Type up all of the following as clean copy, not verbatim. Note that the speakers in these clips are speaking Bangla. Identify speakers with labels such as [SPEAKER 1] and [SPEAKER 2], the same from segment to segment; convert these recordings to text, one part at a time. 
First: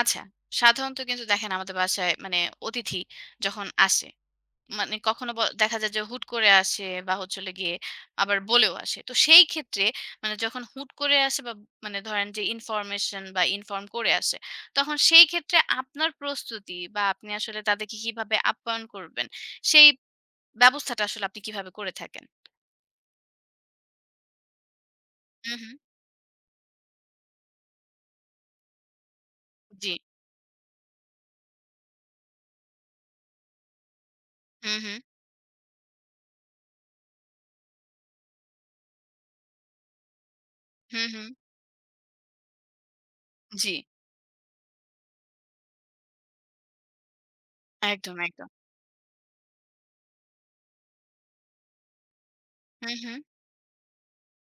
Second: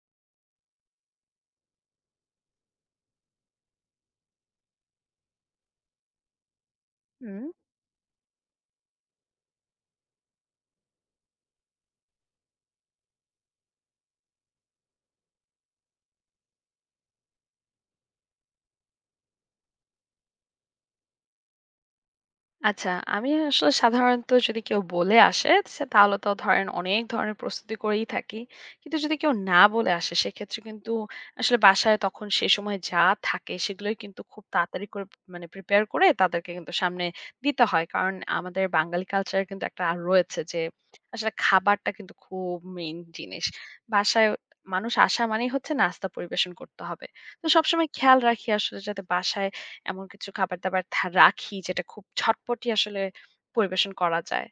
[SPEAKER 1] আচ্ছা। সাধারণত কিন্তু দেখেন আমাদের বাসায় অতিথি যখন আসে, কখনো দেখা যায় যে হুট করে আসে বা হচ্ছে
[SPEAKER 2] হুম,
[SPEAKER 1] হলো গিয়ে আবার বলেও আসে। তো সেই ক্ষেত্রে যখন হুট করে আসে বা ধরেন যে ইনফরমেশন বা ইনফর্ম করে আসে, তখন সেই ক্ষেত্রে আপনার প্রস্তুতি বা আপনি আসলে তাদেরকে কিভাবে আপ্যায়ন করবেন, সেই ব্যবস্থাটা আসলে আপনি কিভাবে করে থাকেন?
[SPEAKER 2] আচ্ছা, আমি আসলে সাধারণত যদি কেউ বলে আসে
[SPEAKER 1] হু, হু।
[SPEAKER 2] সে তাহলে তো ধরেন অনেক ধরনের প্রস্তুতি করেই থাকি, কিন্তু যদি কেউ না
[SPEAKER 1] জি।
[SPEAKER 2] বলে আসে সেক্ষেত্রে কিন্তু আসলে বাসায় তখন সে সময় যা থাকে সেগুলোই কিন্তু খুব
[SPEAKER 1] হু,
[SPEAKER 2] তাড়াতাড়ি
[SPEAKER 1] হু।
[SPEAKER 2] করে মানে প্রিপেয়ার করে তাদেরকে কিন্তু সামনে দিতে হয়। কারণ আমাদের বাঙালি কালচারে কিন্তু একটা আর রয়েছে যে
[SPEAKER 1] হু, হু।
[SPEAKER 2] আসলে খাবারটা কিন্তু খুব মেইন জিনিস।
[SPEAKER 1] জি।
[SPEAKER 2] বাসায় মানুষ আসা মানেই হচ্ছে নাস্তা পরিবেশন করতে হবে। তো সবসময়
[SPEAKER 1] একদম,
[SPEAKER 2] খেয়াল
[SPEAKER 1] একদম।
[SPEAKER 2] রাখি আসলে যাতে বাসায় এমন কিছু খাবার-দাবার রাখি যেটা খুব ঝটপটি
[SPEAKER 1] হু,
[SPEAKER 2] আসলে
[SPEAKER 1] হু।
[SPEAKER 2] পরিবেশন করা যায়।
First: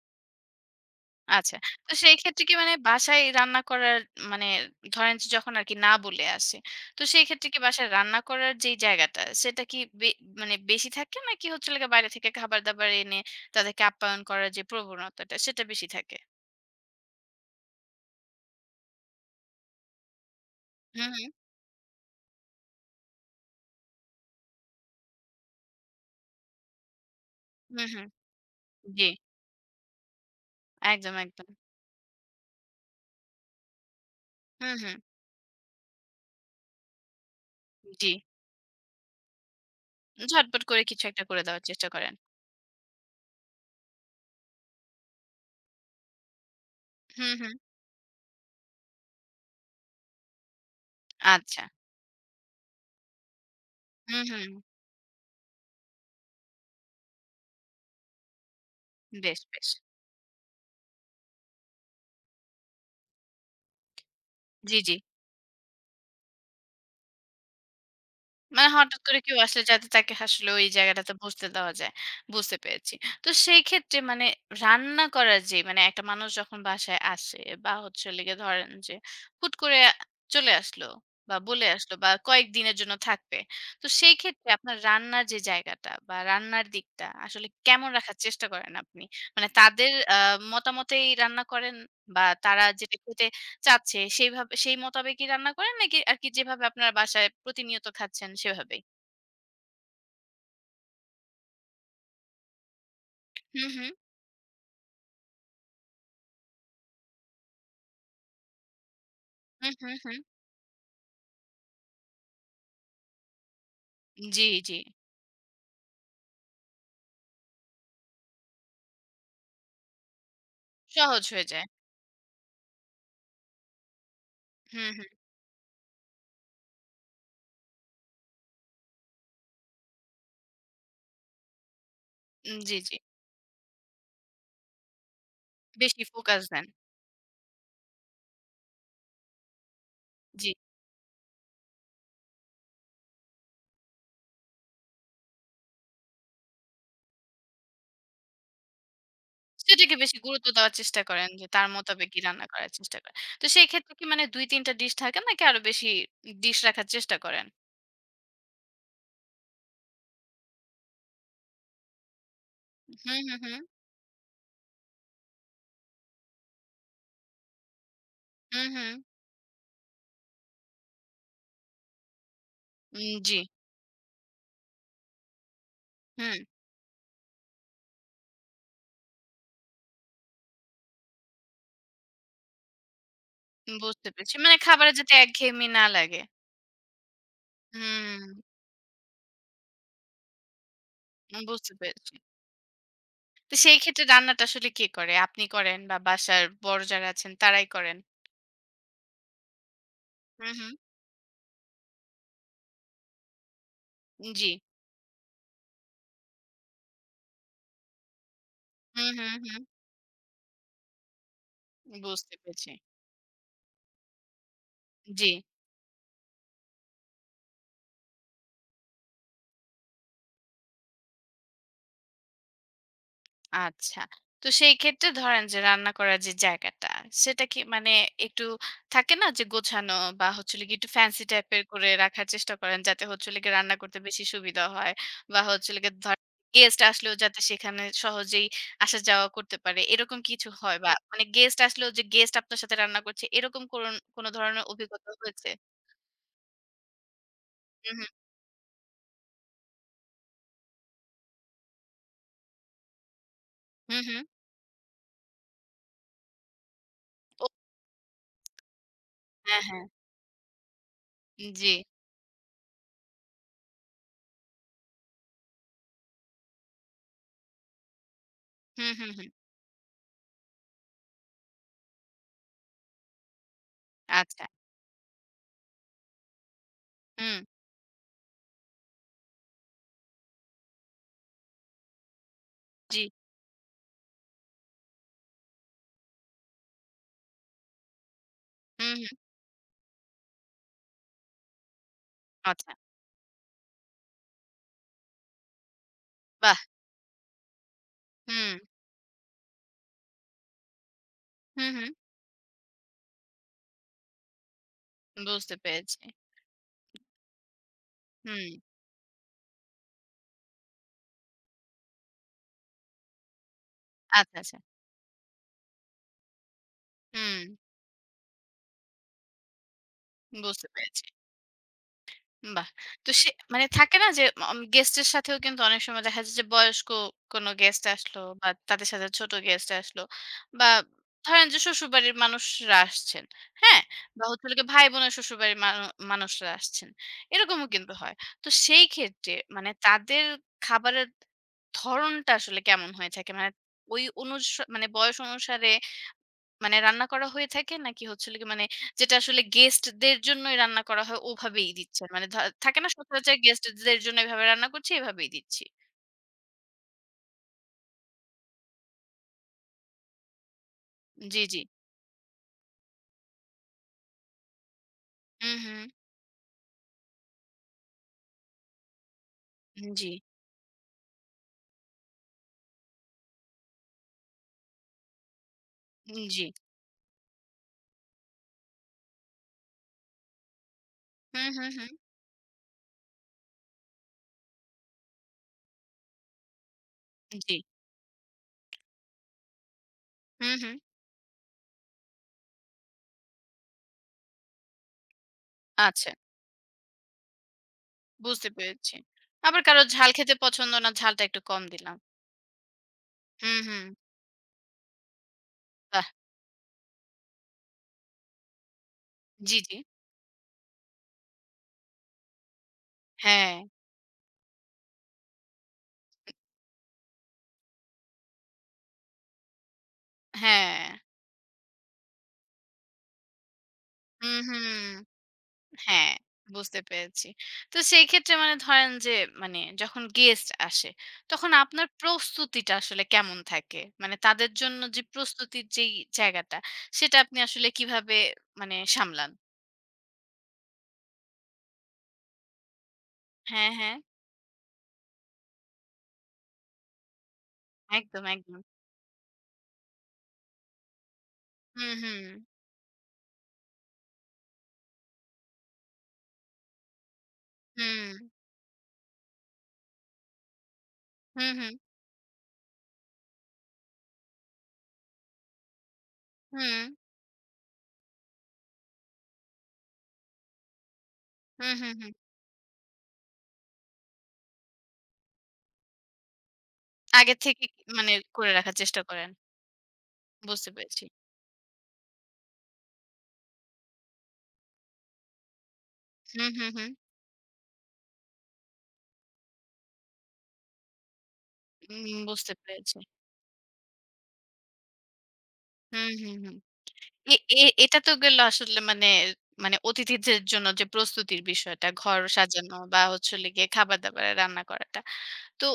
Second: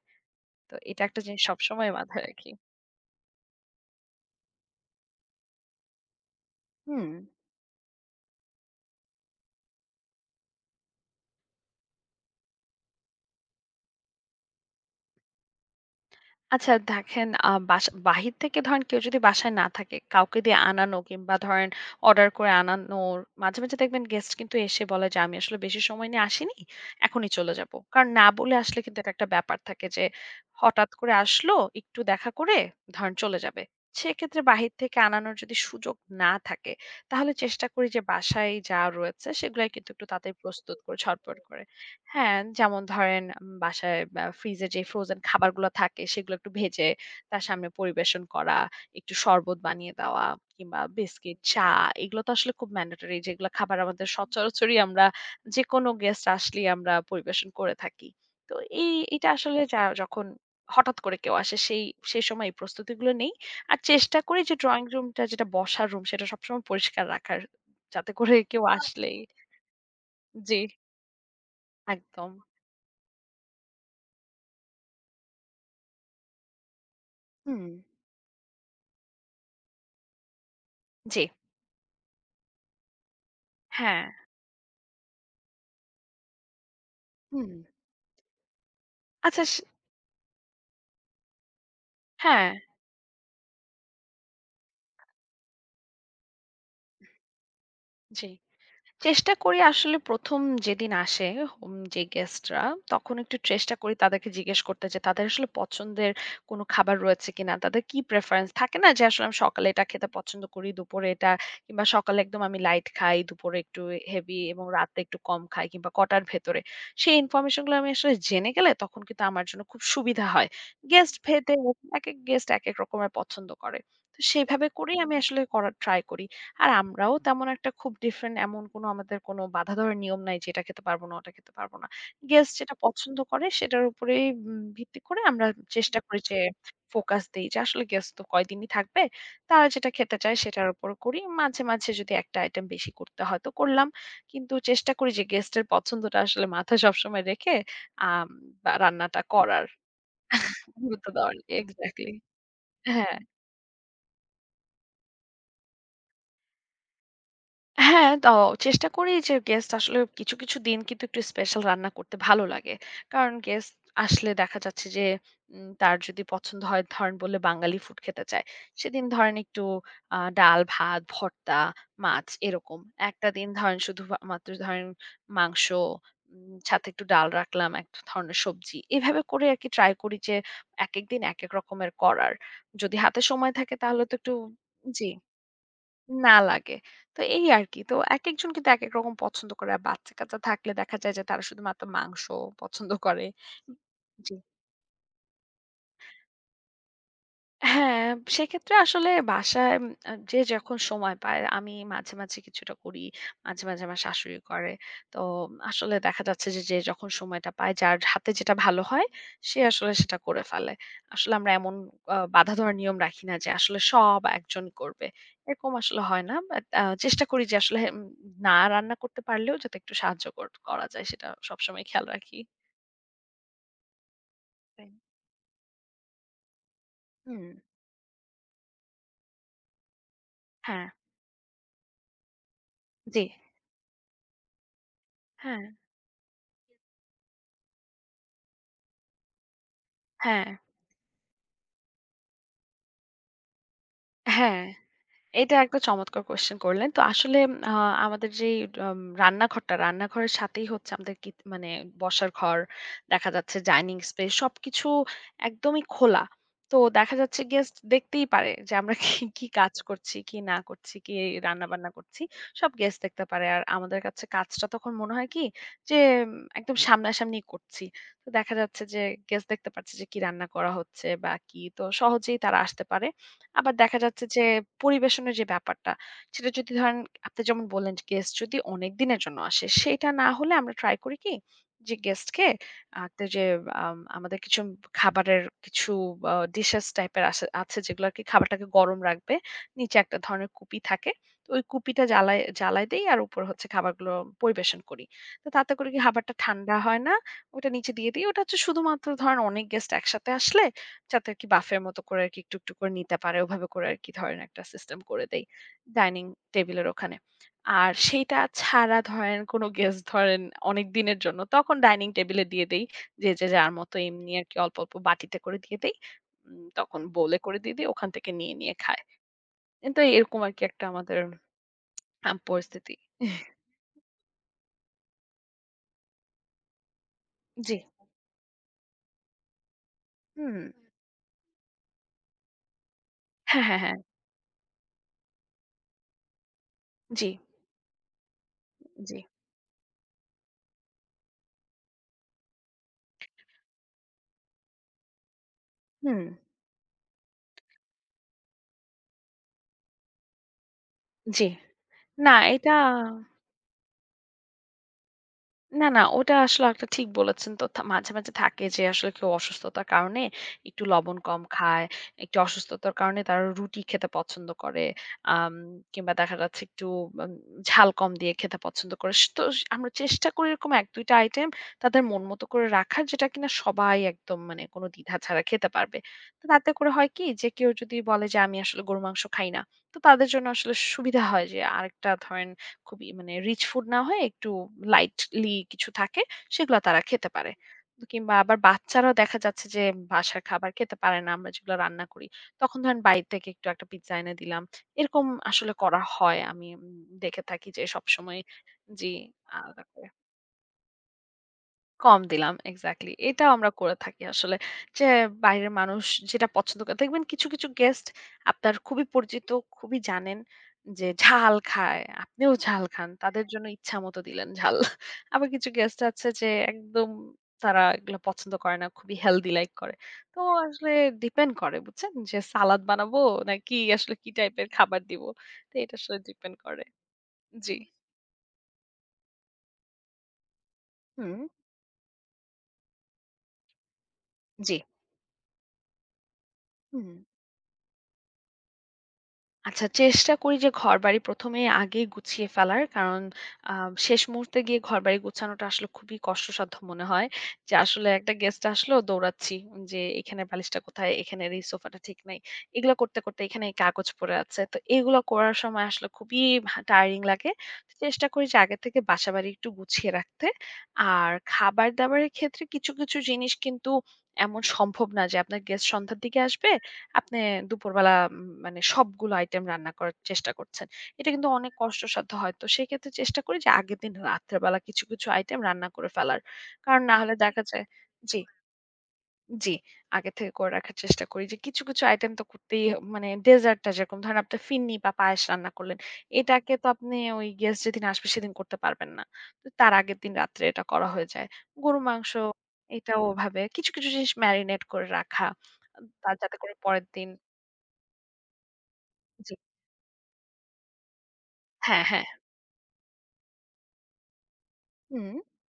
[SPEAKER 2] তো এটা একটা জিনিস
[SPEAKER 1] আচ্ছা।
[SPEAKER 2] সবসময়
[SPEAKER 1] তো সেই
[SPEAKER 2] মাথায়
[SPEAKER 1] ক্ষেত্রে
[SPEAKER 2] রাখি।
[SPEAKER 1] কি বাসায় রান্না করার মানে ধরেন যে যখন আরকি না বলে আসে, তো
[SPEAKER 2] হুম।
[SPEAKER 1] সেই ক্ষেত্রে কি বাসায় রান্না করার যেই জায়গাটা সেটা কি বে মানে বেশি থাকে নাকি হচ্ছে হলো গিয়ে বাইরে থেকে খাবার-দাবার এনে তাদেরকে আপ্যায়ন করার যে প্রবণতাটা সেটা বেশি থাকে?
[SPEAKER 2] আচ্ছা দেখেন, বাসা বাহির থেকে ধরেন কেউ যদি বাসায় না থাকে, কাউকে দিয়ে আনানো
[SPEAKER 1] হুম, হুম।
[SPEAKER 2] কিংবা ধরেন অর্ডার করে আনানোর মাঝে, মাঝে দেখবেন গেস্ট কিন্তু এসে বলে যে, "আমি আসলে বেশি সময় নিয়ে আসিনি। এখনই চলে যাব।"
[SPEAKER 1] হুম, হুম।
[SPEAKER 2] কারণ না বলে আসলে কিন্তু
[SPEAKER 1] জি।
[SPEAKER 2] এটা একটা ব্যাপার থাকে যে হঠাৎ করে
[SPEAKER 1] একদম, একদম।
[SPEAKER 2] আসলো, একটু দেখা করে ধরেন চলে যাবে। সেক্ষেত্রে বাহির
[SPEAKER 1] হুম, হুম।
[SPEAKER 2] থেকে আনানোর যদি সুযোগ না থাকে, তাহলে চেষ্টা করি যে
[SPEAKER 1] জি।
[SPEAKER 2] বাসায় যা রয়েছে সেগুলাই কিন্তু একটু তাড়াতাড়ি
[SPEAKER 1] ঝটপট
[SPEAKER 2] প্রস্তুত
[SPEAKER 1] করে
[SPEAKER 2] করে
[SPEAKER 1] কিছু একটা
[SPEAKER 2] ঝটপট
[SPEAKER 1] করে
[SPEAKER 2] করে।
[SPEAKER 1] দেওয়ার চেষ্টা করেন।
[SPEAKER 2] হ্যাঁ, যেমন ধরেন বাসায় বা ফ্রিজে যে ফ্রোজেন খাবারগুলো থাকে সেগুলো একটু ভেজে
[SPEAKER 1] হুম,
[SPEAKER 2] তার
[SPEAKER 1] হুম।
[SPEAKER 2] সামনে পরিবেশন করা, একটু শরবত বানিয়ে দেওয়া কিংবা বিস্কিট,
[SPEAKER 1] আচ্ছা।
[SPEAKER 2] চা। এগুলো তো আসলে খুব ম্যান্ডেটরি, যেগুলো খাবার আমাদের
[SPEAKER 1] হুম, হুম।
[SPEAKER 2] সচরাচরই আমরা যেকোনো গেস্ট আসলেই আমরা পরিবেশন করে থাকি। তো এটা
[SPEAKER 1] বেশ,
[SPEAKER 2] আসলে
[SPEAKER 1] বেশ।
[SPEAKER 2] যা যখন হঠাৎ করে কেউ আসে সেই সেই সময় এই প্রস্তুতিগুলো নেই। আর চেষ্টা করি যে
[SPEAKER 1] জি,
[SPEAKER 2] ড্রইং
[SPEAKER 1] জি।
[SPEAKER 2] রুমটা যেটা বসার রুম সেটা সবসময় পরিষ্কার রাখার, যাতে করে কেউ
[SPEAKER 1] মানে হঠাৎ করে
[SPEAKER 2] আসলেই।
[SPEAKER 1] কেউ আসলে যাতে তাকে আসলে
[SPEAKER 2] জি,
[SPEAKER 1] ওই জায়গাটাতে বসতে দেওয়া যায়।
[SPEAKER 2] একদম।
[SPEAKER 1] বুঝতে পেরেছি। তো সেই ক্ষেত্রে রান্না করার যে একটা মানুষ যখন বাসায় আসে
[SPEAKER 2] হুম,
[SPEAKER 1] বা হচ্ছে হলো গিয়ে ধরেন যে হুট করে চলে আসলো
[SPEAKER 2] জি।
[SPEAKER 1] বা বলে আসলো বা কয়েকদিনের জন্য থাকবে। তো
[SPEAKER 2] হ্যাঁ।
[SPEAKER 1] সেই ক্ষেত্রে আপনার রান্নার যে জায়গাটা বা রান্নার দিকটা আসলে
[SPEAKER 2] হুম।
[SPEAKER 1] কেমন রাখার চেষ্টা করেন আপনি?
[SPEAKER 2] আচ্ছা
[SPEAKER 1] মানে
[SPEAKER 2] সে
[SPEAKER 1] তাদের মতামতেই রান্না করেন বা
[SPEAKER 2] হ্যাঁ,
[SPEAKER 1] তারা যেটা খেতে চাচ্ছে সেইভাবে সেই মোতাবেকই রান্না করেন নাকি আরকি যেভাবে আপনার বাসায় প্রতিনিয়ত
[SPEAKER 2] জি।
[SPEAKER 1] খাচ্ছেন সেভাবেই?
[SPEAKER 2] চেষ্টা করি আসলে প্রথম যেদিন আসে যে গেস্টরা, তখন একটু
[SPEAKER 1] হুম,
[SPEAKER 2] চেষ্টা
[SPEAKER 1] হুম।
[SPEAKER 2] করি তাদেরকে জিজ্ঞেস করতে যে তাদের আসলে পছন্দের কোনো খাবার রয়েছে কিনা। তাদের কি প্রেফারেন্স থাকে না যে আসলে আমি সকালে
[SPEAKER 1] হুম,
[SPEAKER 2] এটা
[SPEAKER 1] হুম,
[SPEAKER 2] খেতে
[SPEAKER 1] হুম।
[SPEAKER 2] পছন্দ করি, দুপুরে এটা, কিংবা সকালে একদম আমি লাইট খাই, দুপুরে একটু হেভি
[SPEAKER 1] জি,
[SPEAKER 2] এবং
[SPEAKER 1] জি।
[SPEAKER 2] রাতে একটু কম খাই কিংবা কটার ভেতরে। সেই ইনফরমেশন গুলো আমি আসলে জেনে গেলে তখন কিন্তু আমার জন্য খুব সুবিধা হয়। গেস্ট
[SPEAKER 1] সহজ হয়ে
[SPEAKER 2] ভেদে
[SPEAKER 1] যায়।
[SPEAKER 2] একেক গেস্ট একেক রকমের পছন্দ করে। তো সেভাবে
[SPEAKER 1] হুম,
[SPEAKER 2] করেই
[SPEAKER 1] হুম।
[SPEAKER 2] আমি আসলে করার ট্রাই করি। আর আমরাও তেমন একটা খুব ডিফারেন্ট এমন কোনো আমাদের কোনো বাঁধা ধরার নিয়ম নাই যে এটা খেতে পারবো না, ওটা খেতে পারবো না। গেস্ট যেটা
[SPEAKER 1] জি, জি।
[SPEAKER 2] পছন্দ করে সেটার উপরেই ভিত্তি করে আমরা চেষ্টা
[SPEAKER 1] বেশি
[SPEAKER 2] করি যে
[SPEAKER 1] ফোকাস দেন।
[SPEAKER 2] ফোকাস দেই যে আসলে গেস্ট তো কয়দিনই থাকবে। তারা যেটা খেতে চায়
[SPEAKER 1] জি।
[SPEAKER 2] সেটার উপর করি। মাঝে, মাঝে যদি একটা আইটেম বেশি করতে হয় তো করলাম। কিন্তু চেষ্টা করি যে গেস্টের পছন্দটা আসলে মাথায় সবসময় রেখে আম বা রান্নাটা করার
[SPEAKER 1] সেটাকে বেশি গুরুত্ব দেওয়ার চেষ্টা
[SPEAKER 2] গুরুত্ব
[SPEAKER 1] করেন
[SPEAKER 2] দেওয়ার।
[SPEAKER 1] যে তার
[SPEAKER 2] এক্সাক্টলি।
[SPEAKER 1] মোতাবেকই রান্না করার চেষ্টা করেন।
[SPEAKER 2] হ্যাঁ।
[SPEAKER 1] তো সেই ক্ষেত্রে কি মানে ২-৩ টা ডিশ থাকে নাকি আরো বেশি ডিশ রাখার চেষ্টা করেন?
[SPEAKER 2] হ্যাঁ, ত চেষ্টা করি যে গেস্ট আসলে কিছু, কিছু দিন কিন্তু একটু স্পেশাল রান্না করতে ভালো লাগে।
[SPEAKER 1] হুম, হুম,
[SPEAKER 2] কারণ
[SPEAKER 1] হুম।
[SPEAKER 2] গেস্ট আসলে দেখা যাচ্ছে যে তার যদি পছন্দ হয়, ধরেন বললে বাঙালি ফুড খেতে চায়।
[SPEAKER 1] হুম, হুম।
[SPEAKER 2] সেদিন ধরেন একটু ডাল, ভাত, ভর্তা, মাছ এরকম। একটা
[SPEAKER 1] জি।
[SPEAKER 2] দিন ধরেন শুধু মাত্র ধরেন মাংস,
[SPEAKER 1] হুম।
[SPEAKER 2] সাথে একটু ডাল রাখলাম, এক ধরনের সবজি। এভাবে করে আরকি ট্রাই করি যে একেক দিন একেক রকমের করার। যদি হাতে সময় থাকে তাহলে
[SPEAKER 1] বুঝতে
[SPEAKER 2] তো একটু।
[SPEAKER 1] পেরেছি। মানে খাবারে
[SPEAKER 2] জি।
[SPEAKER 1] যাতে একঘেয়েমি না লাগে।
[SPEAKER 2] না লাগে। তো এই আরকি। তো
[SPEAKER 1] হুম,
[SPEAKER 2] একেকজন কিন্তু একেক রকম পছন্দ করে। আর বাচ্চা-কাচ্চা থাকলে দেখা যায় যে তারা
[SPEAKER 1] বুঝতে
[SPEAKER 2] শুধুমাত্র
[SPEAKER 1] পেরেছি।
[SPEAKER 2] মাংস পছন্দ করে।
[SPEAKER 1] তো সেই ক্ষেত্রে রান্নাটা আসলে কে করে? আপনি করেন বা বাসার বড় যারা আছেন তারাই করেন?
[SPEAKER 2] হ্যাঁ, সেক্ষেত্রে আসলে বাসায় উম আ যে
[SPEAKER 1] হুম, হুম।
[SPEAKER 2] যখন সময় পায় আমি মাঝে, মাঝে কিছুটা করি। মাঝে, মাঝে আমার শাশুড়ি
[SPEAKER 1] জি।
[SPEAKER 2] করে। তো আসলে দেখা যাচ্ছে যে, যে যখন সময়টা পায় যার হাতে যেটা ভালো হয়
[SPEAKER 1] হুম, হুম,
[SPEAKER 2] সে
[SPEAKER 1] হুম।
[SPEAKER 2] আসলে সেটা করে ফেলে। আসলে আমরা এমন
[SPEAKER 1] বুঝতে
[SPEAKER 2] বাঁধা
[SPEAKER 1] পেরেছি।
[SPEAKER 2] ধরা নিয়ম রাখি না যে আসলে সব একজন করবে।
[SPEAKER 1] জি।
[SPEAKER 2] এরকম আসলে হয় না। বাট চেষ্টা করি যে আসলে না রান্না করতে পারলেও যাতে একটু সাহায্য করা যায় সেটা সবসময় খেয়াল রাখি।
[SPEAKER 1] আচ্ছা। তো সেই
[SPEAKER 2] তাই।
[SPEAKER 1] ক্ষেত্রে ধরেন যে রান্না করার যে জায়গাটা, সেটা
[SPEAKER 2] হুম,
[SPEAKER 1] কি একটু থাকে না যে গোছানো বা হচ্ছে হলো গিয়ে
[SPEAKER 2] হ্যাঁ,
[SPEAKER 1] একটু ফ্যান্সি টাইপের করে রাখার চেষ্টা করেন যাতে
[SPEAKER 2] জি।
[SPEAKER 1] হচ্ছে হলো গিয়ে রান্না করতে বেশি সুবিধা হয় বা
[SPEAKER 2] হ্যাঁ,
[SPEAKER 1] হচ্ছে হলো গিয়ে ধরেন গেস্ট আসলেও যাতে সেখানে সহজেই আসা যাওয়া করতে পারে। এরকম
[SPEAKER 2] হ্যাঁ,
[SPEAKER 1] কিছু হয় বা মানে গেস্ট আসলেও যে গেস্ট আপনার সাথে রান্না করছে এরকম কোন কোনো
[SPEAKER 2] হ্যাঁ।
[SPEAKER 1] ধরনের অভিজ্ঞতা হয়েছে?
[SPEAKER 2] এটা একটা চমৎকার কোয়েশ্চেন করলেন। তো আসলে আ
[SPEAKER 1] হুম, হুম।
[SPEAKER 2] আমাদের যেই রান্নাঘরটা, রান্নাঘরের সাথেই হচ্ছে আমাদের মানে বসার ঘর, দেখা যাচ্ছে ডাইনিং
[SPEAKER 1] হুম, হুম।
[SPEAKER 2] স্পেস সবকিছু একদমই খোলা। তো দেখা যাচ্ছে
[SPEAKER 1] ও
[SPEAKER 2] গেস্ট দেখতেই পারে যে আমরা কি
[SPEAKER 1] হ্যাঁ,
[SPEAKER 2] কাজ
[SPEAKER 1] হ্যাঁ।
[SPEAKER 2] করছি, কি না করছি, কি
[SPEAKER 1] জি।
[SPEAKER 2] রান্নাবান্না করছি। সব গেস্ট দেখতে পারে। আর আমাদের কাছে কাজটা তখন মনে হয় কি যে উম, একদম সামনাসামনি করছি। তো দেখা যাচ্ছে
[SPEAKER 1] হুম,
[SPEAKER 2] যে
[SPEAKER 1] হুম, হুম।
[SPEAKER 2] গেস্ট দেখতে পাচ্ছে যে কি রান্না করা হচ্ছে বা কি। তো সহজেই তারা আসতে পারে। আবার দেখা যাচ্ছে
[SPEAKER 1] আচ্ছা।
[SPEAKER 2] যে পরিবেশনের যে ব্যাপারটা, সেটা যদি ধরেন
[SPEAKER 1] হুম।
[SPEAKER 2] আপনি যেমন বললেন গেস্ট যদি অনেক দিনের জন্য আসে, সেটা না হলে আমরা ট্রাই করি কি যে গেস্টকে
[SPEAKER 1] জি।
[SPEAKER 2] একটা যে আমাদের কিছু খাবারের কিছু ডিশেস টাইপের আসে আছে যেগুলো আরকি খাবারটাকে
[SPEAKER 1] হুম,
[SPEAKER 2] গরম
[SPEAKER 1] হুম।
[SPEAKER 2] রাখবে। নিচে একটা ধরনের কুপি থাকে। তো ওই কুপিটা জ্বালায়
[SPEAKER 1] আচ্ছা।
[SPEAKER 2] জ্বালায় দেই আর উপরে হচ্ছে খাবারগুলো পরিবেশন করি। তো তাতে করে কি খাবারটা
[SPEAKER 1] বাহ!
[SPEAKER 2] ঠান্ডা হয় না। ওটা নিচে দিয়ে দিই। ওটা
[SPEAKER 1] হুম।
[SPEAKER 2] হচ্ছে শুধুমাত্র ধরেন অনেক গেস্ট একসাথে আসলে যাতে আরকি
[SPEAKER 1] হুম,
[SPEAKER 2] বাফের
[SPEAKER 1] হুম।
[SPEAKER 2] মতো করে আরকি একটু, একটু করে নিতে পারে। ওভাবে করে আরকি ধরেন একটা সিস্টেম করে দেই
[SPEAKER 1] বুঝতে পেরেছি।
[SPEAKER 2] ডাইনিং টেবলের ওখানে। আর সেইটা
[SPEAKER 1] হুম।
[SPEAKER 2] ছাড়া ধরেন কোনো গেস্ট ধরেন অনেক দিনের জন্য তখন ডাইনিং টেবলে দিয়ে দেই। যে, যে যার মতো এমনি
[SPEAKER 1] আচ্ছা, আচ্ছা।
[SPEAKER 2] আরকি অল্প, অল্প বাটিতে করে দিয়ে দেই। তখন বোলে
[SPEAKER 1] হুম,
[SPEAKER 2] করে দিয়ে দেই ওখান থেকে নিয়ে, নিয়ে খায়। কিন্তু এরকম আরকি
[SPEAKER 1] বুঝতে
[SPEAKER 2] একটা
[SPEAKER 1] পেরেছি।
[SPEAKER 2] আমাদের
[SPEAKER 1] বাহ!
[SPEAKER 2] পরিস্থিতি।
[SPEAKER 1] তো মানে থাকে না যে গেস্টের সাথেও কিন্তু অনেক সময় দেখা যায় যে বয়স্ক কোনো
[SPEAKER 2] জি।
[SPEAKER 1] গেস্ট আসলো বা তাদের সাথে ছোট গেস্ট আসলো
[SPEAKER 2] হুম।
[SPEAKER 1] বা ধরেন যে শ্বশুরবাড়ির মানুষরা আসছেন।
[SPEAKER 2] হ্যাঁ, হ্যাঁ,
[SPEAKER 1] হ্যাঁ?
[SPEAKER 2] হ্যাঁ।
[SPEAKER 1] বা হচ্ছে হলো গিয়ে ভাই-বোনের শ্বশুরবাড়ির মানুষরা আসছেন।
[SPEAKER 2] জি,
[SPEAKER 1] এরকমও কিন্তু হয়। তো সেই
[SPEAKER 2] জি।
[SPEAKER 1] ক্ষেত্রে মানে তাদের খাবারের ধরণটা আসলে কেমন হয়ে থাকে? মানে ওই অনুস মানে বয়স অনুসারে
[SPEAKER 2] হুম,
[SPEAKER 1] মানে রান্না করা হয়ে থাকে নাকি হচ্ছে হলো গিয়ে মানে যেটা আসলে গেস্টদের জন্যই রান্না করা হয়
[SPEAKER 2] জি।
[SPEAKER 1] ওভাবেই দিচ্ছেন? মানে
[SPEAKER 2] না
[SPEAKER 1] ধ
[SPEAKER 2] এটা
[SPEAKER 1] থাকে না সচরাচর গেস্টদের জন্য এভাবে রান্না করছি, এভাবেই দিচ্ছি।
[SPEAKER 2] না, না ওটা আসলে একটা ঠিক বলেছেন। তো মাঝে, মাঝে থাকে যে আসলে কেউ অসুস্থতার কারণে একটু লবণ
[SPEAKER 1] জি,
[SPEAKER 2] কম
[SPEAKER 1] জি।
[SPEAKER 2] খায়, একটু অসুস্থতার কারণে তারা রুটি খেতে পছন্দ করে। আম
[SPEAKER 1] হুম, হুম।
[SPEAKER 2] কিংবা দেখা যাচ্ছে একটু আম ঝাল কম দিয়ে খেতে পছন্দ করে। আমরা
[SPEAKER 1] জি,
[SPEAKER 2] চেষ্টা করি এরকম ১-২ টা আইটেম তাদের মন মতো করে রাখার যেটা কিনা সবাই একদম মানে কোনো দ্বিধা ছাড়া খেতে পারবে।
[SPEAKER 1] জি।
[SPEAKER 2] তো তাতে করে হয় কি যে কেউ যদি বলে যে আমি আসলে গরুর মাংস খাই না। তো তাদের জন্য আসলে সুবিধা হয়
[SPEAKER 1] হুম,
[SPEAKER 2] যে
[SPEAKER 1] হুম, হুম।
[SPEAKER 2] আরেকটা ধরেন খুবই মানে রিচ ফুড না হয়ে একটু লাইটলি কিছু থাকে সেগুলো তারা খেতে পারে।
[SPEAKER 1] জি।
[SPEAKER 2] কিংবা আবার বাচ্চারাও দেখা যাচ্ছে যে বাসার
[SPEAKER 1] হুম,
[SPEAKER 2] খাবার
[SPEAKER 1] হুম।
[SPEAKER 2] খেতে পারে না আমরা যেগুলো রান্না করি। তখন ধরেন বাইরে থেকে একটু একটা পিজ্জা এনে দিলাম। এরকম আসলে করা
[SPEAKER 1] আচ্ছা,
[SPEAKER 2] হয়। আমি দেখে থাকি যে সবসময়।
[SPEAKER 1] বুঝতে পেরেছি।
[SPEAKER 2] জি,
[SPEAKER 1] আবার কারো
[SPEAKER 2] আলাদা করে।
[SPEAKER 1] ঝাল খেতে পছন্দ না, ঝালটা একটু কম দিলাম।
[SPEAKER 2] কম দিলাম এক্সাক্টলি। এটাও
[SPEAKER 1] হুম,
[SPEAKER 2] আমরা
[SPEAKER 1] হুম।
[SPEAKER 2] করে থাকি আসলে। যে বাইরের
[SPEAKER 1] বাহ!
[SPEAKER 2] মানুষ যেটা পছন্দ করে দেখবেন কিছু, কিছু গেস্ট আপনার খুবই পরিচিত,
[SPEAKER 1] জি, জি।
[SPEAKER 2] খুবই জানেন যে ঝাল খায়। আপনিও ঝাল খান। তাদের
[SPEAKER 1] হ্যাঁ,
[SPEAKER 2] জন্য ইচ্ছা মতো দিলেন ঝাল। আবার কিছু গেস্ট আছে যে একদম তারা এগুলা পছন্দ করে না। খুবই হেলথি লাইক করে। তো
[SPEAKER 1] হ্যাঁ।
[SPEAKER 2] আসলে ডিপেন্ড করে বুঝছেন? যে সালাদ বানাবো নাকি আসলে কি
[SPEAKER 1] হুম, হুম।
[SPEAKER 2] টাইপের খাবার দিব। তো এটা
[SPEAKER 1] হ্যাঁ,
[SPEAKER 2] আসলে ডিপেন্ড
[SPEAKER 1] বুঝতে
[SPEAKER 2] করে।
[SPEAKER 1] পেরেছি।
[SPEAKER 2] জি।
[SPEAKER 1] তো সেই ক্ষেত্রে ধরেন যে যখন গেস্ট আসে,
[SPEAKER 2] হুম,
[SPEAKER 1] তখন আপনার প্রস্তুতিটা আসলে কেমন থাকে? মানে তাদের
[SPEAKER 2] জি।
[SPEAKER 1] জন্য যে প্রস্তুতির যেই জায়গাটা,
[SPEAKER 2] হুম।
[SPEAKER 1] সেটা আপনি আসলে কিভাবে সামলান?
[SPEAKER 2] আচ্ছা চেষ্টা করি যে ঘরবাড়ি প্রথমে এ আগেই গুছিয়ে ফেলার। কারণ
[SPEAKER 1] হ্যাঁ,
[SPEAKER 2] আ
[SPEAKER 1] হ্যাঁ।
[SPEAKER 2] শেষ মুহূর্তে গিয়ে ঘরবাড়ি গুছানোটা আসলে খুবই কষ্টসাধ্য মনে হয়। যে আসলে
[SPEAKER 1] একদম,
[SPEAKER 2] একটা
[SPEAKER 1] একদম।
[SPEAKER 2] গেস্ট আসলো দৌড়াচ্ছি যে এখানে বালিশটা কোথায়? এখানের এই
[SPEAKER 1] হুম,
[SPEAKER 2] সোফাটা ঠিক
[SPEAKER 1] হুম।
[SPEAKER 2] নাই। এগুলো করতে, করতে এখানে এই কাগজ পড়ে আছে। তো এগুলো করার সময় আসলে খুবই টায়ারিং লাগে। তো
[SPEAKER 1] হুম,
[SPEAKER 2] চেষ্টা করি যে আগে থেকে বাসাবাড়ি একটু গুছিয়ে রাখতে। আর
[SPEAKER 1] হুম, হুম,
[SPEAKER 2] খাবার-দাবারের ক্ষেত্রে কিছু, কিছু জিনিস কিন্তু এমন সম্ভব না যে আপনার গেস্ট সন্ধ্যার দিকে আসবে
[SPEAKER 1] হুম,
[SPEAKER 2] আপনি দুপুরবেলা মানে সবগুলো আইটেম রান্না করার চেষ্টা করছেন। এটা কিন্তু
[SPEAKER 1] হুম,
[SPEAKER 2] অনেক
[SPEAKER 1] হুম, হুম।
[SPEAKER 2] কষ্টসাধ্য হয়। তো সেক্ষেত্রে চেষ্টা করি যে আগের দিন রাত্রে বেলা কিছু, কিছু আইটেম রান্না করে ফেলার। কারণ না
[SPEAKER 1] আগে
[SPEAKER 2] হলে দেখা
[SPEAKER 1] থেকে
[SPEAKER 2] যায়।
[SPEAKER 1] কি- মানে
[SPEAKER 2] জি,
[SPEAKER 1] করে রাখার চেষ্টা করেন।
[SPEAKER 2] জি। আগে থেকে
[SPEAKER 1] বুঝতে
[SPEAKER 2] করে রাখার
[SPEAKER 1] পেরেছি।
[SPEAKER 2] চেষ্টা করি যে কিছু, কিছু আইটেম তো করতেই মানে ডেজার্টটা যেরকম ধরেন আপনি ফিরনি বা পায়েস রান্না করলেন।
[SPEAKER 1] হুম, হুম,
[SPEAKER 2] এটাকে তো
[SPEAKER 1] হুম।
[SPEAKER 2] আপনি ওই গেস্ট যেদিন আসবে সেদিন করতে পারবেন না। তো তার আগের দিন রাত্রে এটা করা হয়ে যায়। গরুর মাংস
[SPEAKER 1] বুঝতে পেরেছি।
[SPEAKER 2] এটাও ওভাবে কিছু, কিছু জিনিস মেরিনেট করে রাখা।
[SPEAKER 1] হুম,
[SPEAKER 2] তা
[SPEAKER 1] হুম, হুম।
[SPEAKER 2] যাতে করে পরের দিন।
[SPEAKER 1] এ এ এটা তো গেল আসলে মানে
[SPEAKER 2] জি।
[SPEAKER 1] মানে অতিথিদের জন্য যে প্রস্তুতির বিষয়টা,
[SPEAKER 2] হ্যাঁ,
[SPEAKER 1] ঘর
[SPEAKER 2] হ্যাঁ।
[SPEAKER 1] সাজানো বা হচ্ছে হলো গিয়ে খাবার-দাবার রান্না করাটা।
[SPEAKER 2] হুম।
[SPEAKER 1] তো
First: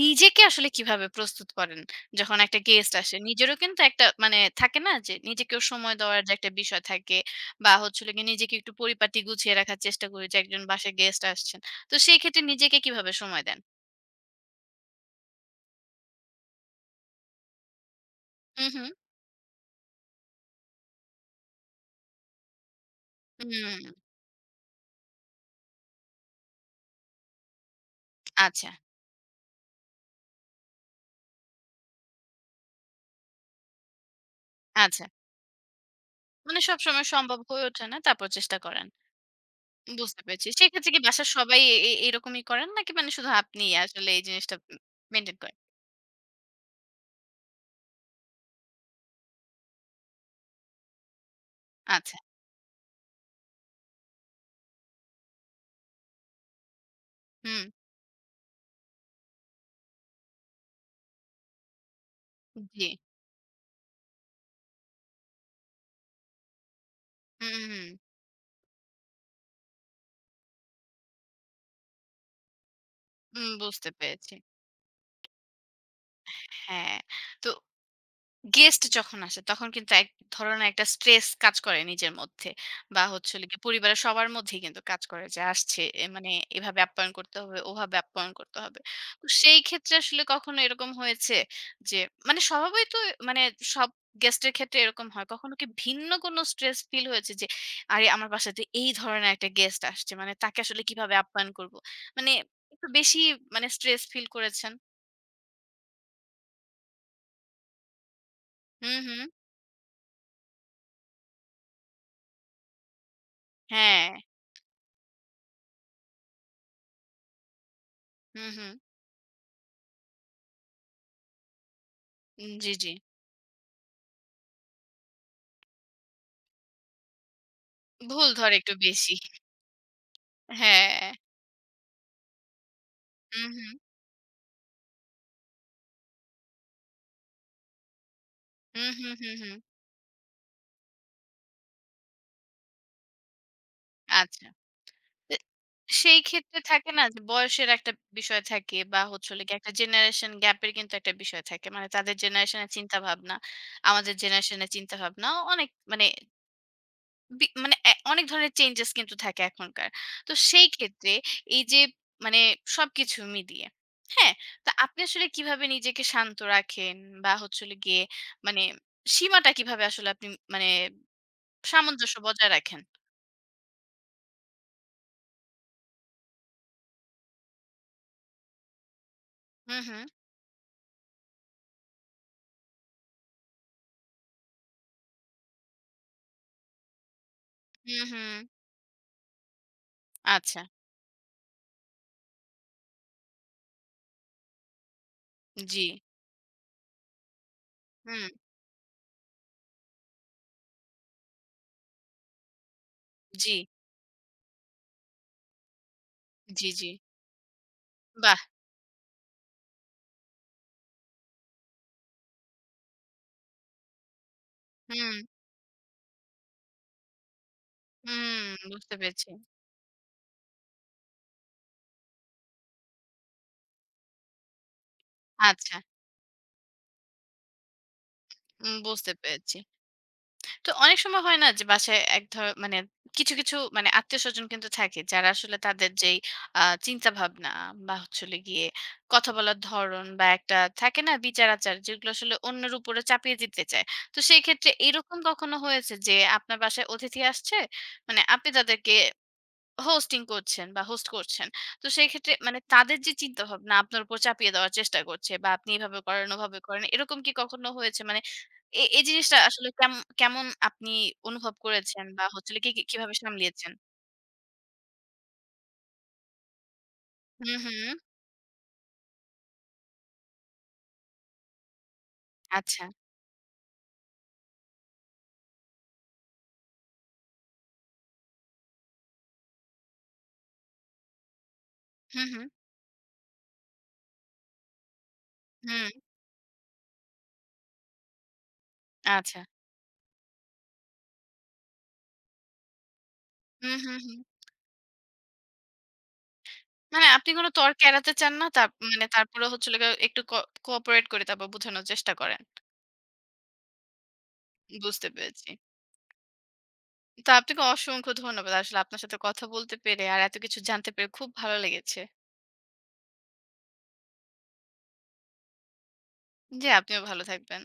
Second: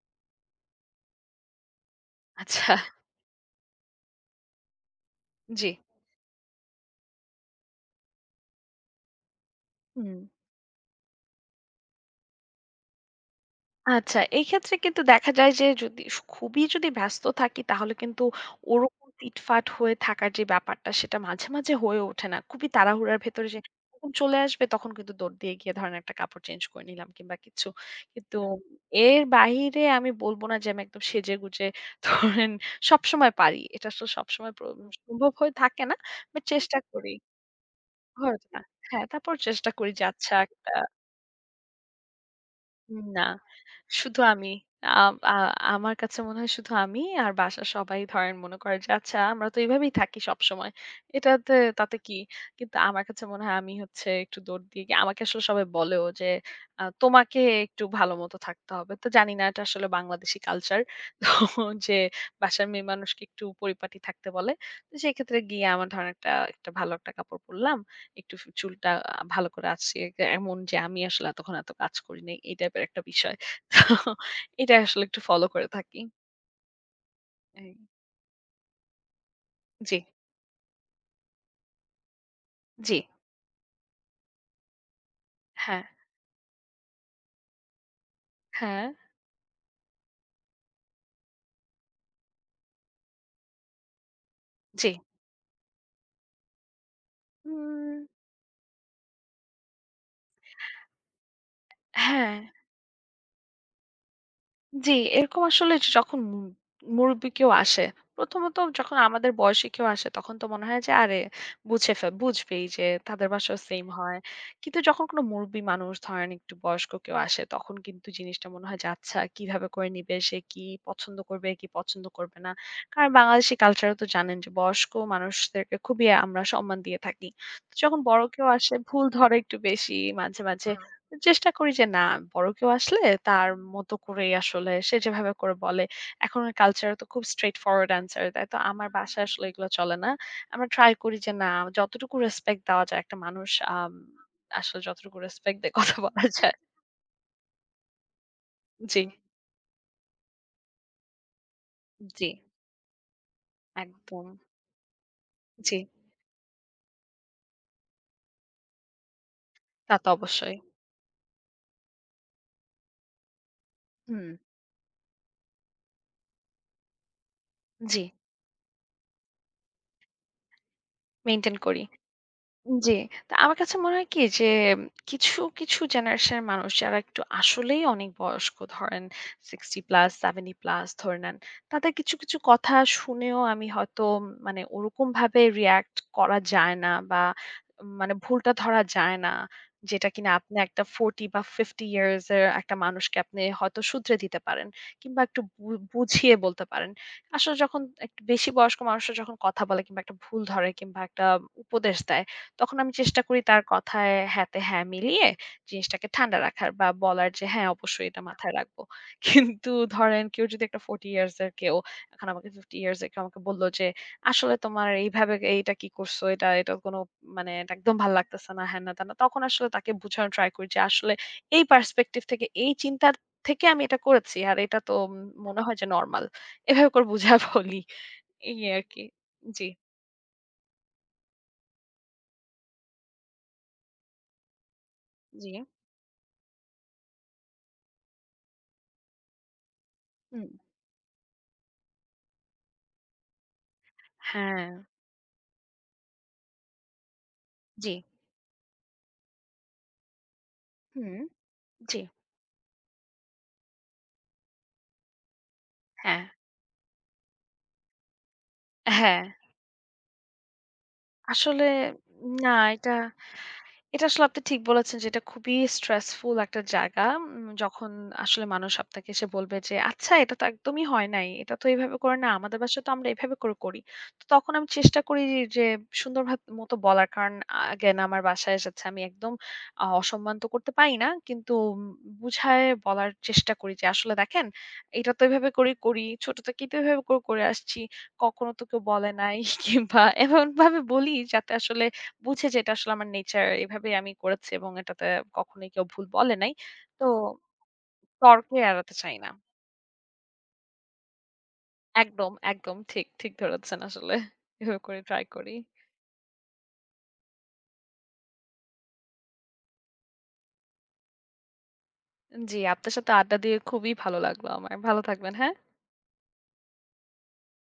[SPEAKER 1] নিজেকে আসলে কিভাবে প্রস্তুত করেন? যখন একটা
[SPEAKER 2] আচ্ছা,
[SPEAKER 1] গেস্ট আসে নিজেরও কিন্তু একটা মানে থাকে না যে নিজেকেও
[SPEAKER 2] জি।
[SPEAKER 1] সময় দেওয়ার যে একটা বিষয় থাকে বা হচ্ছে হলো গিয়ে নিজেকে একটু পরিপাটি গুছিয়ে রাখার চেষ্টা
[SPEAKER 2] হুম।
[SPEAKER 1] করি যে একজন বাসায় গেস্ট আসছেন। তো সেই ক্ষেত্রে নিজেকে কিভাবে সময় দেন?
[SPEAKER 2] আচ্ছা, এই ক্ষেত্রে কিন্তু দেখা যায় যে যদি খুবই যদি ব্যস্ত থাকি তাহলে কিন্তু
[SPEAKER 1] হুম, হুম।
[SPEAKER 2] ওরকম ফিটফাট হয়ে থাকার যে ব্যাপারটা সেটা মাঝে, মাঝে হয়ে ওঠে না। খুবই তাড়াহুড়ার ভেতরে যে
[SPEAKER 1] হুম,
[SPEAKER 2] যখন চলে আসবে তখন কিন্তু দৌড় দিয়ে গিয়ে ধরেন একটা কাপড় চেঞ্জ করে নিলাম কিংবা কিছু। কিন্তু
[SPEAKER 1] আচ্ছা,
[SPEAKER 2] এর বাহিরে আমি বলব না যে আমি একদম সেজেগুজে ধরেন সবসময় পারি। এটা আসলে সবসময়
[SPEAKER 1] আচ্ছা।
[SPEAKER 2] সম্ভব হয়ে থাকে না। বাট
[SPEAKER 1] মানে
[SPEAKER 2] চেষ্টা
[SPEAKER 1] সবসময়
[SPEAKER 2] করি।
[SPEAKER 1] সম্ভব হয়ে ওঠে না, তারপর
[SPEAKER 2] হয়ে ওঠে
[SPEAKER 1] চেষ্টা
[SPEAKER 2] না।
[SPEAKER 1] করেন।
[SPEAKER 2] হ্যাঁ, তারপর চেষ্টা করি যে
[SPEAKER 1] বুঝতে
[SPEAKER 2] আচ্ছা
[SPEAKER 1] পেরেছি।
[SPEAKER 2] একটা
[SPEAKER 1] সেক্ষেত্রে কি বাসার সবাই এ এ এরকমই করেন নাকি মানে
[SPEAKER 2] না,
[SPEAKER 1] শুধু আপনিই আসলে
[SPEAKER 2] শুধু
[SPEAKER 1] এই
[SPEAKER 2] আমি।
[SPEAKER 1] জিনিসটা
[SPEAKER 2] আ আ
[SPEAKER 1] মেইনটেইন করেন?
[SPEAKER 2] আমার কাছে মনে হয় শুধু আমি আর বাসার সবাই ধরেন মনে করে যে আচ্ছা আমরা তো এভাবেই থাকি সবসময়। এটাতে তাতে কি?
[SPEAKER 1] আচ্ছা।
[SPEAKER 2] কিন্তু আমার কাছে মনে হয় আমি হচ্ছে একটু দৌড় দিয়ে গিয়ে আমাকে আসলে সবাই বলেও যে তোমাকে
[SPEAKER 1] হুম।
[SPEAKER 2] একটু ভালো মতো থাকতে হবে। তো জানি না এটা আসলে বাংলাদেশি কালচার। তো যে বাসার মেয়ে
[SPEAKER 1] জি।
[SPEAKER 2] মানুষকে একটু পরিপাটি থাকতে বলে। তো সেক্ষেত্রে গিয়ে আমার ধরেন একটা একটা ভালো একটা কাপড়
[SPEAKER 1] হুম, হুম,
[SPEAKER 2] পরলাম।
[SPEAKER 1] হুম।
[SPEAKER 2] একটু চুলটা ভালো করে আছে এমন যে আমি আসলে তখন এত কাজ করি নাই। এই টাইপের একটা বিষয়। তো
[SPEAKER 1] বুঝতে পেরেছি।
[SPEAKER 2] এটা আসলে একটু ফলো করে থাকি।
[SPEAKER 1] হ্যাঁ। তো
[SPEAKER 2] এই
[SPEAKER 1] গেস্ট যখন আসে তখন কিন্তু
[SPEAKER 2] জি,
[SPEAKER 1] এক ধরনের একটা স্ট্রেস কাজ করে নিজের মধ্যে
[SPEAKER 2] জি।
[SPEAKER 1] বা হচ্ছে হলো গিয়ে পরিবারের সবার মধ্যেই কিন্তু কাজ করে যে আসছে
[SPEAKER 2] হ্যাঁ,
[SPEAKER 1] মানে এভাবে আপ্যায়ন করতে হবে ওভাবে আপ্যায়ন করতে হবে।
[SPEAKER 2] হ্যাঁ,
[SPEAKER 1] তো সেই ক্ষেত্রে আসলে কখনো এরকম হয়েছে যে মানে স্বভাবই তো মানে সব গেস্টের ক্ষেত্রে
[SPEAKER 2] জি।
[SPEAKER 1] এরকম হয় কখনো কি ভিন্ন কোনো স্ট্রেস ফিল হয়েছে যে আরে
[SPEAKER 2] উম
[SPEAKER 1] আমার বাসাতে এই ধরনের একটা গেস্ট আসছে মানে তাকে আসলে কিভাবে আপ্যায়ন করব, মানে
[SPEAKER 2] হ্যাঁ।
[SPEAKER 1] একটু বেশি মানে স্ট্রেস ফিল করেছেন?
[SPEAKER 2] জি, এরকম আসলে যে যখন মুরুব্বি কেউ আসে, প্রথমত
[SPEAKER 1] হুম,
[SPEAKER 2] যখন
[SPEAKER 1] হুম।
[SPEAKER 2] আমাদের বয়সী কেউ আসে তখন তো মনে হয় যে আরে বুঝে ফে বুঝবেই যে তাদের ভাষাও সেম
[SPEAKER 1] হ্যাঁ।
[SPEAKER 2] হয়। কিন্তু যখন কোনো মুরুব্বি মানুষ ধরেন একটু বয়স্ক কেউ আসে তখন কিন্তু জিনিসটা
[SPEAKER 1] হুম,
[SPEAKER 2] মনে
[SPEAKER 1] হুম।
[SPEAKER 2] হয় যে আচ্ছা কিভাবে করে নিবে, সে কি পছন্দ করবে, কি পছন্দ করবে না।
[SPEAKER 1] জি, জি।
[SPEAKER 2] কারণ বাংলাদেশি কালচারে তো জানেন যে বয়স্ক মানুষদেরকে খুবই আমরা সম্মান দিয়ে থাকি। তো যখন বড়
[SPEAKER 1] ভুল
[SPEAKER 2] কেউ
[SPEAKER 1] ধরে একটু
[SPEAKER 2] আসে ভুল
[SPEAKER 1] বেশি।
[SPEAKER 2] ধরে একটু বেশি মাঝে, মাঝে
[SPEAKER 1] হ্যাঁ।
[SPEAKER 2] চেষ্টা করি যে না বড় কেউ আসলে তার
[SPEAKER 1] হুম, হুম।
[SPEAKER 2] মতো করেই আসলে সে যেভাবে করে বলে এখনকার কালচারে তো খুব স্ট্রেট ফরওয়ার্ড অ্যান্সার তাই তো
[SPEAKER 1] হুম,
[SPEAKER 2] আমার
[SPEAKER 1] হুম,
[SPEAKER 2] বাসায়
[SPEAKER 1] হুম,
[SPEAKER 2] আসলে
[SPEAKER 1] হুম।
[SPEAKER 2] এগুলো চলে না। আমরা ট্রাই করি যে না যতটুকু রেসপেক্ট দেওয়া যায় একটা মানুষ
[SPEAKER 1] আচ্ছা।
[SPEAKER 2] আসলে যতটুকু
[SPEAKER 1] তো
[SPEAKER 2] রেসপেক্ট দিয়ে কথা
[SPEAKER 1] সেই
[SPEAKER 2] বলা যায়।
[SPEAKER 1] ক্ষেত্রে থাকে না যে বয়সের একটা বিষয় থাকে বা
[SPEAKER 2] জি,
[SPEAKER 1] হচ্ছে হলো গিয়ে একটা জেনারেশন গ্যাপের কিন্তু একটা বিষয় থাকে। মানে তাদের
[SPEAKER 2] জি।
[SPEAKER 1] জেনারেশনের চিন্তাভাবনা, আমাদের
[SPEAKER 2] একদম।
[SPEAKER 1] জেনারেশনের চিন্তাভাবনা অনেক
[SPEAKER 2] জি।
[SPEAKER 1] মানে বি মানে এ অনেক ধরনের চেঞ্জেস কিন্তু থাকে এখনকার।
[SPEAKER 2] তা তো
[SPEAKER 1] তো
[SPEAKER 2] অবশ্যই।
[SPEAKER 1] সেই ক্ষেত্রে এই যে মানে সবকিছু মিলিয়ে,
[SPEAKER 2] হুম।
[SPEAKER 1] হ্যাঁ? তো আপনি আসলে কিভাবে নিজেকে শান্ত রাখেন বা হচ্ছে হলো গিয়ে
[SPEAKER 2] জি।
[SPEAKER 1] মানে সীমাটা কিভাবে আসলে আপনি মানে
[SPEAKER 2] মেনটেন করি।
[SPEAKER 1] সামঞ্জস্য বজায় রাখেন।
[SPEAKER 2] জি। তো আমার কাছে মনে হয় কি যে কিছু, কিছু জেনারেশনের মানুষ যারা একটু আসলেই অনেক বয়স্ক ধরেন
[SPEAKER 1] হুম, হুম।
[SPEAKER 2] 60+ 70+ ধরে নেন। তাদের কিছু, কিছু কথা শুনেও আমি হয়তো মানে ওরকমভাবে রিঅ্যাক্ট করা যায় না বা
[SPEAKER 1] হুম,
[SPEAKER 2] মানে
[SPEAKER 1] হুম।
[SPEAKER 2] ভুলটা ধরা যায় না। যেটা কিনা আপনি
[SPEAKER 1] আচ্ছা।
[SPEAKER 2] একটা 40 বা 50 ইয়ার্স এর একটা মানুষকে আপনি হয়তো শুধরে দিতে পারেন। কিংবা একটু
[SPEAKER 1] জি।
[SPEAKER 2] বুঝিয়ে বলতে পারেন। আসলে যখন একটু
[SPEAKER 1] হুম।
[SPEAKER 2] বেশি বয়স্ক মানুষরা যখন কথা বলে কিংবা একটা ভুল ধরে কিংবা একটা উপদেশ দেয় তখন আমি চেষ্টা করি
[SPEAKER 1] জি,
[SPEAKER 2] তার কথায় হ্যাঁতে হ্যাঁ মিলিয়ে জিনিসটাকে ঠান্ডা
[SPEAKER 1] জি,
[SPEAKER 2] রাখার
[SPEAKER 1] জি।
[SPEAKER 2] বা বলার যে হ্যাঁ অবশ্যই এটা
[SPEAKER 1] বাহ!
[SPEAKER 2] মাথায় রাখবো। কিন্তু ধরেন কেউ যদি একটা 40 ইয়ার্স এর কেউ এখন আমাকে 50 ইয়ার্স এর কেউ আমাকে বলল যে, "আসলে তোমার
[SPEAKER 1] হুম,
[SPEAKER 2] এইভাবে এইটা কি করছো? এটা এটা কোনো মানে এটা একদম ভাল
[SPEAKER 1] হুম।
[SPEAKER 2] লাগতেছে না।" হ্যান না
[SPEAKER 1] বুঝতে
[SPEAKER 2] ত্যান না।
[SPEAKER 1] পেরেছি।
[SPEAKER 2] তখন আসলে তাকে বুঝানোর ট্রাই করি যে আসলে এই পার্সপেক্টিভ থেকে এই চিন্তা থেকে আমি এটা করেছি। আর এটা তো মনে
[SPEAKER 1] আচ্ছা।
[SPEAKER 2] হয় যে নরমাল। এভাবে করে বুঝায় বলি। এই আরকি।
[SPEAKER 1] বুঝতে পেরেছি।
[SPEAKER 2] জি,
[SPEAKER 1] তো অনেক সময় হয় না যে বাসায় এক ধ মানে কিছু, কিছু মানে আত্মীয়স্বজন কিন্তু থাকে যারা
[SPEAKER 2] জি।
[SPEAKER 1] আসলে তাদের যেই আ চিন্তাভাবনা বা হচ্ছে হলো গিয়ে কথা বলার ধরন বা
[SPEAKER 2] হুম।
[SPEAKER 1] একটা থাকে না বিচার-আচার যেগুলো আসলে অন্যের উপরে চাপিয়ে দিতে চায়। তো সেই
[SPEAKER 2] হ্যাঁ।
[SPEAKER 1] ক্ষেত্রে এরকম কখনো হয়েছে যে আপনার বাসায় অতিথি আসছে,
[SPEAKER 2] জি,
[SPEAKER 1] মানে আপনি তাদেরকে হোস্টিং করছেন বা হোস্ট
[SPEAKER 2] হুম।
[SPEAKER 1] করছেন। তো
[SPEAKER 2] জি।
[SPEAKER 1] সেই ক্ষেত্রে মানে তাদের যে চিন্তাভাবনা আপনার উপর চাপিয়ে দেওয়ার চেষ্টা করছে বা আপনি এভাবে
[SPEAKER 2] হ্যাঁ,
[SPEAKER 1] করেন, ওভাবে করেন। এরকম কি কখনো হয়েছে? মানে এই
[SPEAKER 2] হ্যাঁ।
[SPEAKER 1] জিনিসটা আসলে কেমন আপনি অনুভব
[SPEAKER 2] আসলে
[SPEAKER 1] করেছেন বা হচ্ছে
[SPEAKER 2] না
[SPEAKER 1] হলো কি, কি
[SPEAKER 2] এটা,
[SPEAKER 1] কিভাবে সামলিয়েছেন?
[SPEAKER 2] এটা আসলে আপনি ঠিক বলেছেন যে এটা খুবই স্ট্রেসফুল একটা জায়গা।
[SPEAKER 1] হুম,
[SPEAKER 2] যখন
[SPEAKER 1] হুম।
[SPEAKER 2] আসলে মানুষ আপনাকে এসে বলবে যে, "আচ্ছা এটা তো একদমই হয় নাই। এটা তো এভাবে করে না। আমাদের বাসায়
[SPEAKER 1] আচ্ছা।
[SPEAKER 2] তো আমরা এভাবে করে করি।" তো তখন আমি চেষ্টা করি যে সুন্দর ভাব মতো বলার। কারণ এগেইন আমার বাসায় এসেছে। আমি একদম অসম্মান তো করতে পারি না। কিন্তু
[SPEAKER 1] হুম, হুম,
[SPEAKER 2] বুঝায় বলার চেষ্টা করি যে, "আসলে দেখেন এটা তো এভাবে করেই
[SPEAKER 1] হুম।
[SPEAKER 2] করি। ছোট থেকেই তো এভাবে করে, করে আসছি। কখনো তো কেউ বলে নাই।"
[SPEAKER 1] আচ্ছা।
[SPEAKER 2] কিংবা এমনভাবে বলি যাতে আসলে বুঝে যে এটা আসলে আমার নেচার
[SPEAKER 1] হুম,
[SPEAKER 2] এভাবেই
[SPEAKER 1] হুম,
[SPEAKER 2] আমি
[SPEAKER 1] হুম।
[SPEAKER 2] করেছি এবং এটাতে কখনোই কেউ ভুল বলে নাই। তো
[SPEAKER 1] মানে আপনি কোনো তর্ক এড়াতে চান না।
[SPEAKER 2] তর্কে
[SPEAKER 1] তার
[SPEAKER 2] এড়াতে
[SPEAKER 1] মানে
[SPEAKER 2] চাই না।
[SPEAKER 1] তারপরে হচ্ছে হলো গিয়ে একটু কোঅপারেট করে তারপর বোঝানোর চেষ্টা
[SPEAKER 2] একদম,
[SPEAKER 1] করেন।
[SPEAKER 2] একদম ঠিক, ঠিক ধরেছেন আসলে। এভাবে করে
[SPEAKER 1] বুঝতে
[SPEAKER 2] ট্রাই
[SPEAKER 1] পেরেছি।
[SPEAKER 2] করি।
[SPEAKER 1] তো আপনাকে অসংখ্য ধন্যবাদ। আসলে আপনার সাথে কথা বলতে পেরে আর এত কিছু জানতে পেরে খুব ভালো লেগেছে।
[SPEAKER 2] জি, আপনার সাথে আড্ডা দিয়ে খুবই ভালো লাগলো আমার। ভালো থাকবেন, হ্যাঁ?
[SPEAKER 1] জি, আপনিও ভালো থাকবেন।